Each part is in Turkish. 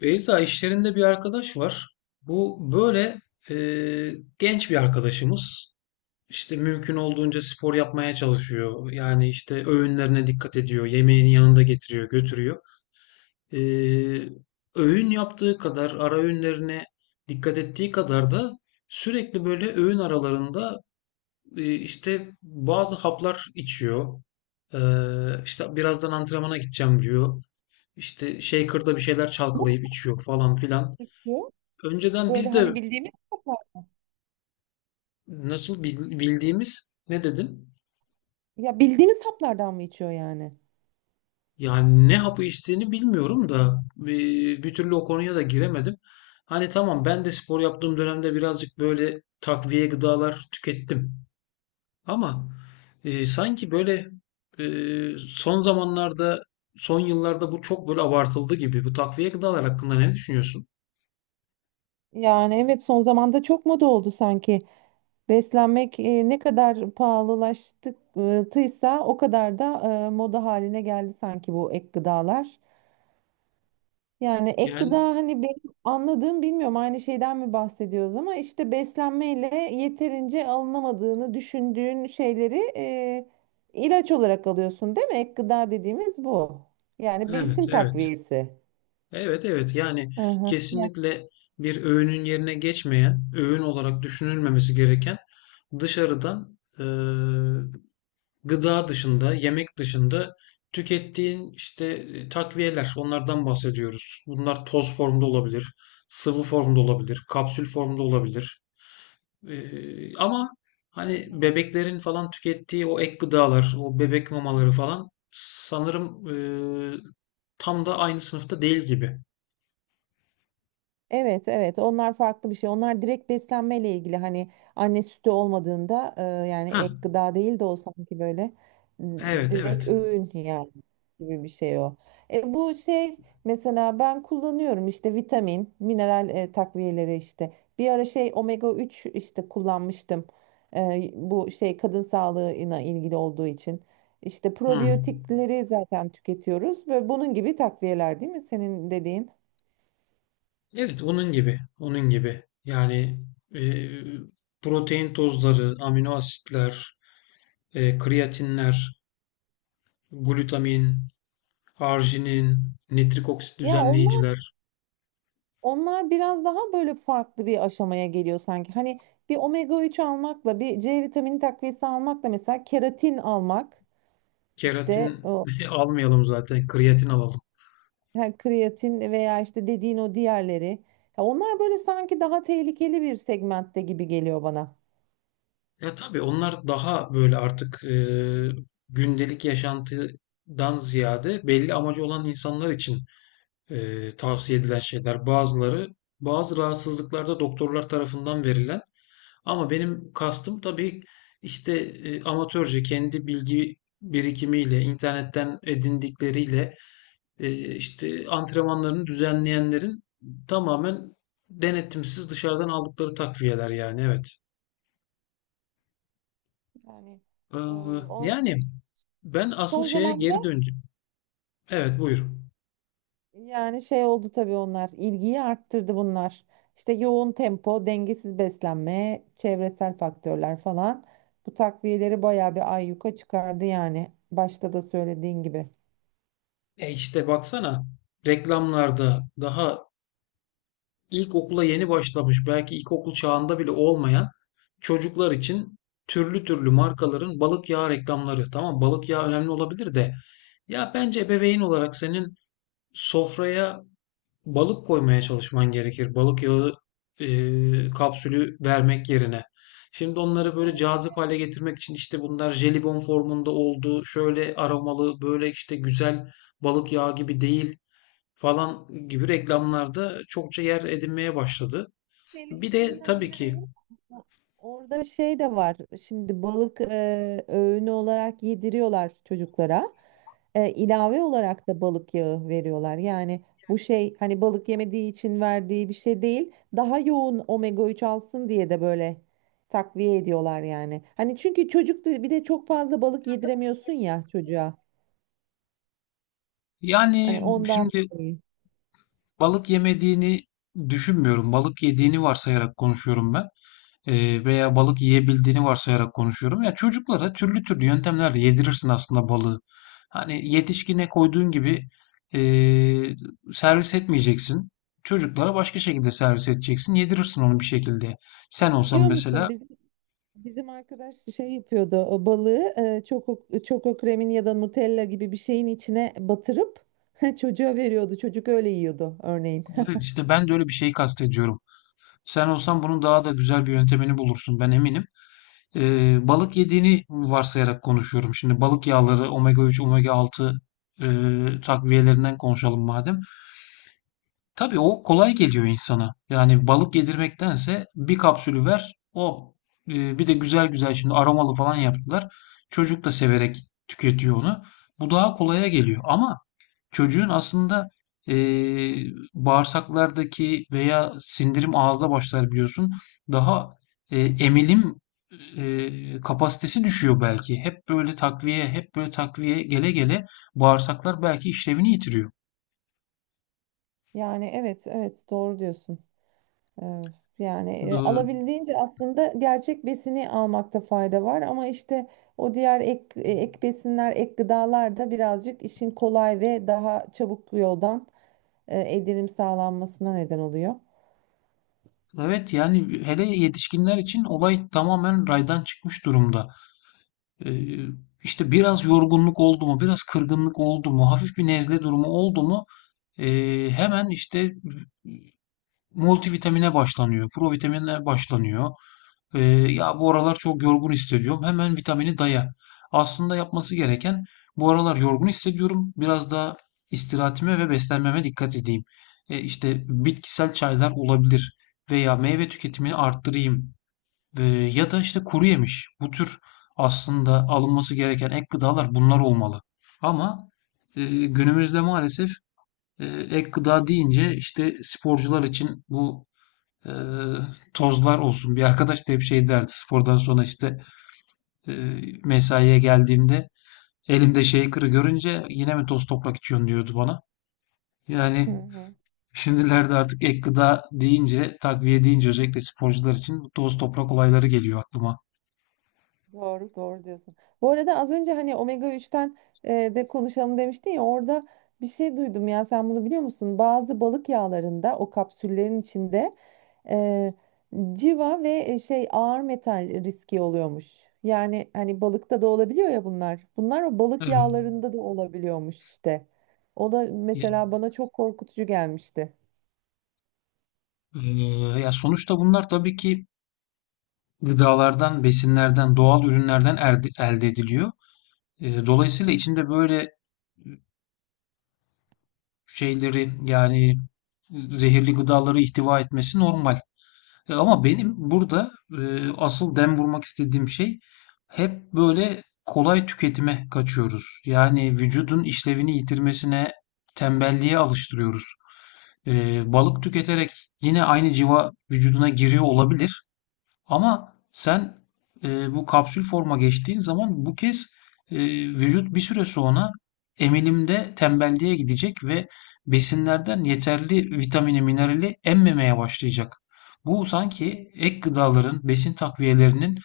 Beyza işlerinde bir arkadaş var. Bu böyle e, genç bir arkadaşımız. İşte mümkün olduğunca spor yapmaya çalışıyor. Yani işte öğünlerine dikkat ediyor. Yemeğini yanında getiriyor, götürüyor. E, Öğün yaptığı kadar, ara öğünlerine dikkat ettiği kadar da sürekli böyle öğün aralarında işte bazı haplar içiyor. E, işte birazdan antrenmana gideceğim diyor. İşte shaker'da bir şeyler çalkalayıp içiyor falan filan. İçiyor? Önceden Böyle biz de hani bildiğimiz saplar. nasıl bildiğimiz ne dedin? Ya bildiğimiz saplardan mı içiyor yani? Yani ne hapı içtiğini bilmiyorum da bir türlü o konuya da giremedim. Hani tamam ben de spor yaptığım dönemde birazcık böyle takviye gıdalar tükettim. Ama sanki böyle son zamanlarda, son yıllarda bu çok böyle abartıldı gibi. Bu takviye gıdalar hakkında ne düşünüyorsun? Yani evet son zamanda çok moda oldu sanki. Beslenmek ne kadar pahalılaştıysa o kadar da moda haline geldi sanki bu ek gıdalar. Yani ek gıda Yani hani benim anladığım bilmiyorum aynı şeyden mi bahsediyoruz ama işte beslenmeyle yeterince alınamadığını düşündüğün şeyleri ilaç olarak alıyorsun değil mi? Ek gıda dediğimiz bu. Yani evet, besin evet. takviyesi. Evet, evet, yani Aha. Ya. kesinlikle bir öğünün yerine geçmeyen, öğün olarak düşünülmemesi gereken dışarıdan gıda dışında, yemek dışında tükettiğin işte takviyeler, onlardan bahsediyoruz. Bunlar toz formda olabilir, sıvı formda olabilir, kapsül formda olabilir. Ama hani bebeklerin falan tükettiği o ek gıdalar, o bebek mamaları falan sanırım e, tam da aynı sınıfta değil gibi. Evet evet onlar farklı bir şey. Onlar direkt beslenmeyle ilgili hani anne sütü olmadığında yani Ha, ek gıda değil de o sanki böyle evet, direkt evet. öğün yani gibi bir şey o. Bu şey mesela ben kullanıyorum işte vitamin, mineral takviyeleri işte. Bir ara şey omega 3 işte kullanmıştım. Bu şey kadın sağlığına ilgili olduğu için. İşte Hımm. probiyotikleri zaten tüketiyoruz ve bunun gibi takviyeler değil mi senin dediğin? Evet, onun gibi, onun gibi. Yani, eee, protein tozları, amino asitler, kreatinler, glutamin, arginin, nitrik oksit Ya onlar düzenleyiciler, onlar biraz daha böyle farklı bir aşamaya geliyor sanki. Hani bir omega 3 almakla bir C vitamini takviyesi almakla mesela keratin almak işte keratin o almayalım zaten, kreatin alalım. ha, kreatin veya işte dediğin o diğerleri. Ya onlar böyle sanki daha tehlikeli bir segmentte gibi geliyor bana. Ya, tabii onlar daha böyle artık, gündelik yaşantıdan ziyade belli amacı olan insanlar için tavsiye edilen şeyler, bazıları bazı rahatsızlıklarda doktorlar tarafından verilen, ama benim kastım tabii işte amatörce kendi bilgi birikimiyle internetten edindikleriyle işte antrenmanlarını düzenleyenlerin tamamen denetimsiz dışarıdan aldıkları takviyeler, yani evet. Yani Ee, o Yani ben asıl son şeye zamanda. geri döneceğim. Evet, buyur. Yani şey oldu tabii onlar. İlgiyi arttırdı bunlar. İşte yoğun tempo, dengesiz beslenme, çevresel faktörler falan. Bu takviyeleri bayağı bir ayyuka çıkardı yani. Başta da söylediğin gibi. E, işte baksana, reklamlarda daha İlkokula yeni başlamış, belki ilkokul çağında bile olmayan çocuklar için türlü türlü markaların balık yağı reklamları. Tamam, balık yağı önemli olabilir de ya bence ebeveyn olarak senin sofraya balık koymaya çalışman gerekir. Balık yağı kapsülü vermek yerine. Şimdi onları böyle cazip hale getirmek için işte bunlar jelibon formunda oldu, şöyle aromalı, böyle işte güzel, balık yağı gibi değil falan gibi reklamlarda çokça yer edinmeye başladı. Bir de tabii ki. Orada şey de var. Şimdi balık öğünü olarak yediriyorlar çocuklara. İlave olarak da balık yağı veriyorlar. Yani bu şey hani balık yemediği için verdiği bir şey değil. Daha yoğun omega 3 alsın diye de böyle takviye ediyorlar yani. Hani çünkü bir de çok fazla balık yediremiyorsun ya çocuğa. Hani Yani ondan şimdi dolayı. balık yemediğini düşünmüyorum. Balık yediğini varsayarak konuşuyorum ben. Veya balık yiyebildiğini varsayarak konuşuyorum. Ya çocuklara türlü türlü yöntemlerle yedirirsin aslında balığı. Hani yetişkine koyduğun gibi ee, servis etmeyeceksin. Çocuklara başka şekilde servis edeceksin. Yedirirsin onu bir şekilde. Sen Ay, olsan Biliyor musun mesela. bizim arkadaş şey yapıyordu o balığı çoko kremin ya da Nutella gibi bir şeyin içine batırıp çocuğa veriyordu. Çocuk öyle yiyordu örneğin. Evet, işte ben de öyle bir şeyi kastediyorum. Sen olsan bunun daha da güzel bir yöntemini bulursun, ben eminim. Balık yediğini varsayarak konuşuyorum. Şimdi balık yağları omega 3, omega 6 e, takviyelerinden konuşalım madem. Tabii o kolay geliyor insana. Yani balık yedirmektense bir kapsülü ver o. Bir de güzel güzel şimdi aromalı falan yaptılar. Çocuk da severek tüketiyor onu. Bu daha kolaya geliyor. Ama çocuğun aslında, eee, bağırsaklardaki veya sindirim ağızda başlar, biliyorsun. Daha, emilim, kapasitesi düşüyor belki. Hep böyle takviye, hep böyle takviye gele gele bağırsaklar belki işlevini yitiriyor. Yani evet evet doğru diyorsun. Ee, yani Do alabildiğince aslında gerçek besini almakta fayda var ama işte o diğer ek besinler, ek gıdalar da birazcık işin kolay ve daha çabuk yoldan edinim sağlanmasına neden oluyor. evet, yani hele yetişkinler için olay tamamen raydan çıkmış durumda. Eee, işte biraz yorgunluk oldu mu, biraz kırgınlık oldu mu, hafif bir nezle durumu oldu mu, hemen işte multivitamine başlanıyor, provitamine başlanıyor. Eee, Ya bu aralar çok yorgun hissediyorum. Hemen vitamini daya. Aslında yapması gereken, bu aralar yorgun hissediyorum, biraz daha istirahatime ve beslenmeme dikkat edeyim. İşte bitkisel çaylar olabilir veya meyve tüketimini arttırayım. Ya da işte kuru yemiş. Bu tür aslında alınması gereken ek gıdalar bunlar olmalı. Ama günümüzde maalesef ek gıda deyince işte sporcular için bu e, tozlar olsun. Bir arkadaş da hep şey derdi, spordan sonra işte e, mesaiye geldiğimde elimde shaker'ı görünce yine mi toz toprak içiyorsun diyordu bana. Hı Yani hı. şimdilerde artık ek gıda deyince, takviye deyince, özellikle sporcular için bu toz toprak olayları geliyor aklıma. Doğru, doğru diyorsun. Bu arada az önce hani omega 3'ten de konuşalım demiştin ya orada bir şey duydum ya sen bunu biliyor musun? Bazı balık yağlarında o kapsüllerin içinde e, civa ve şey ağır metal riski oluyormuş. Yani hani balıkta da olabiliyor ya bunlar. Bunlar o balık Evet. yağlarında da olabiliyormuş işte. O da Ya, mesela bana çok korkutucu gelmişti. Ya sonuçta bunlar tabii ki gıdalardan, besinlerden, doğal ürünlerden elde ediliyor. Dolayısıyla içinde böyle şeyleri, yani zehirli gıdaları ihtiva etmesi normal. Ama benim burada e, asıl dem vurmak istediğim şey, hep böyle kolay tüketime kaçıyoruz. Yani vücudun işlevini yitirmesine, tembelliğe alıştırıyoruz. Balık tüketerek yine aynı civa vücuduna giriyor olabilir. Ama sen bu kapsül forma geçtiğin zaman bu kez e, vücut bir süre sonra emilimde tembelliğe gidecek ve besinlerden yeterli vitamini, minerali emmemeye başlayacak. Bu sanki ek gıdaların, besin takviyelerinin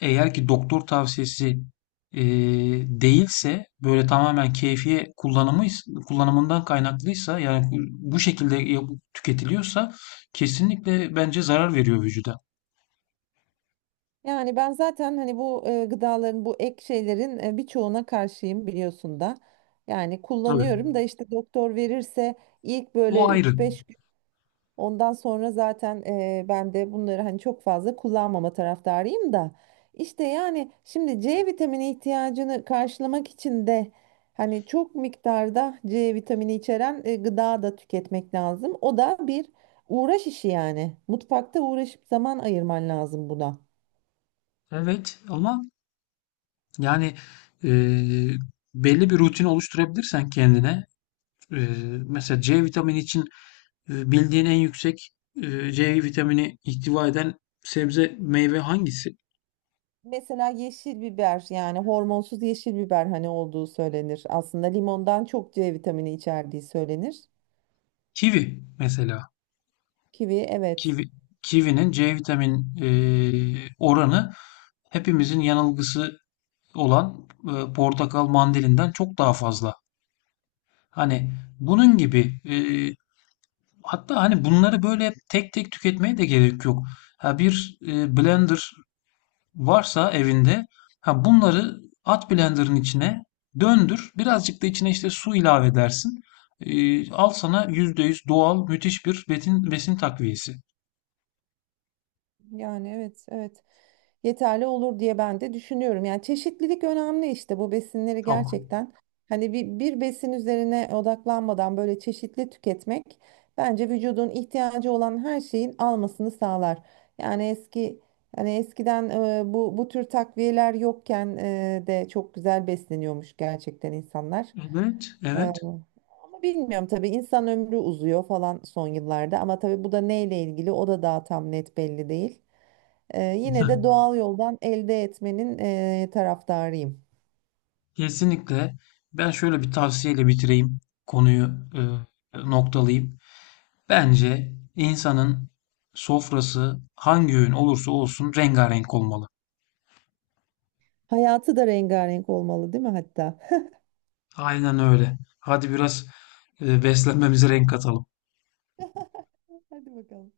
eğer ki doktor tavsiyesi e, değilse, böyle tamamen keyfiye kullanımından kaynaklıysa, yani bu şekilde tüketiliyorsa kesinlikle bence zarar veriyor vücuda. Yani ben zaten hani bu gıdaların bu ek şeylerin birçoğuna karşıyım biliyorsun da. Yani Tabii. kullanıyorum da işte doktor verirse ilk O böyle ayrı. üç beş gün ondan sonra zaten ben de bunları hani çok fazla kullanmama taraftarıyım da. İşte yani şimdi C vitamini ihtiyacını karşılamak için de hani çok miktarda C vitamini içeren gıda da tüketmek lazım. O da bir uğraş işi yani. Mutfakta uğraşıp zaman ayırman lazım buna. Evet, ama yani e, belli bir rutin oluşturabilirsen kendine, e, mesela C vitamini için bildiğin en yüksek C vitamini ihtiva eden sebze meyve hangisi? Mesela yeşil biber yani hormonsuz yeşil biber hani olduğu söylenir. Aslında limondan çok C vitamini içerdiği söylenir. Kivi mesela. Kivi evet. Kivi, kivinin C vitamin oranı hepimizin yanılgısı olan portakal, mandalinden çok daha fazla. Hani bunun gibi hatta hani bunları böyle tek tek tüketmeye de gerek yok. Ha, bir blender varsa evinde, ha bunları at blenderın içine, döndür. Birazcık da içine işte su ilave edersin. Al sana %100 doğal müthiş bir besin, besin takviyesi. Yani evet evet. Yeterli olur diye ben de düşünüyorum. Yani çeşitlilik önemli işte bu besinleri Çok. gerçekten hani bir besin üzerine odaklanmadan böyle çeşitli tüketmek bence vücudun ihtiyacı olan her şeyin almasını sağlar. Yani eski hani eskiden bu bu tür takviyeler yokken de çok güzel besleniyormuş gerçekten insanlar. Evet, E, evet. ama bilmiyorum tabii insan ömrü uzuyor falan son yıllarda ama tabii bu da neyle ilgili o da daha tam net belli değil. Yine de doğal yoldan elde etmenin taraftarıyım. Kesinlikle. Ben şöyle bir tavsiyeyle bitireyim. Konuyu e, noktalayayım. Bence insanın sofrası hangi öğün olursa olsun rengarenk olmalı. Hayatı da rengarenk olmalı, değil mi hatta? Aynen öyle. Hadi biraz beslenmemize renk katalım. Hadi bakalım.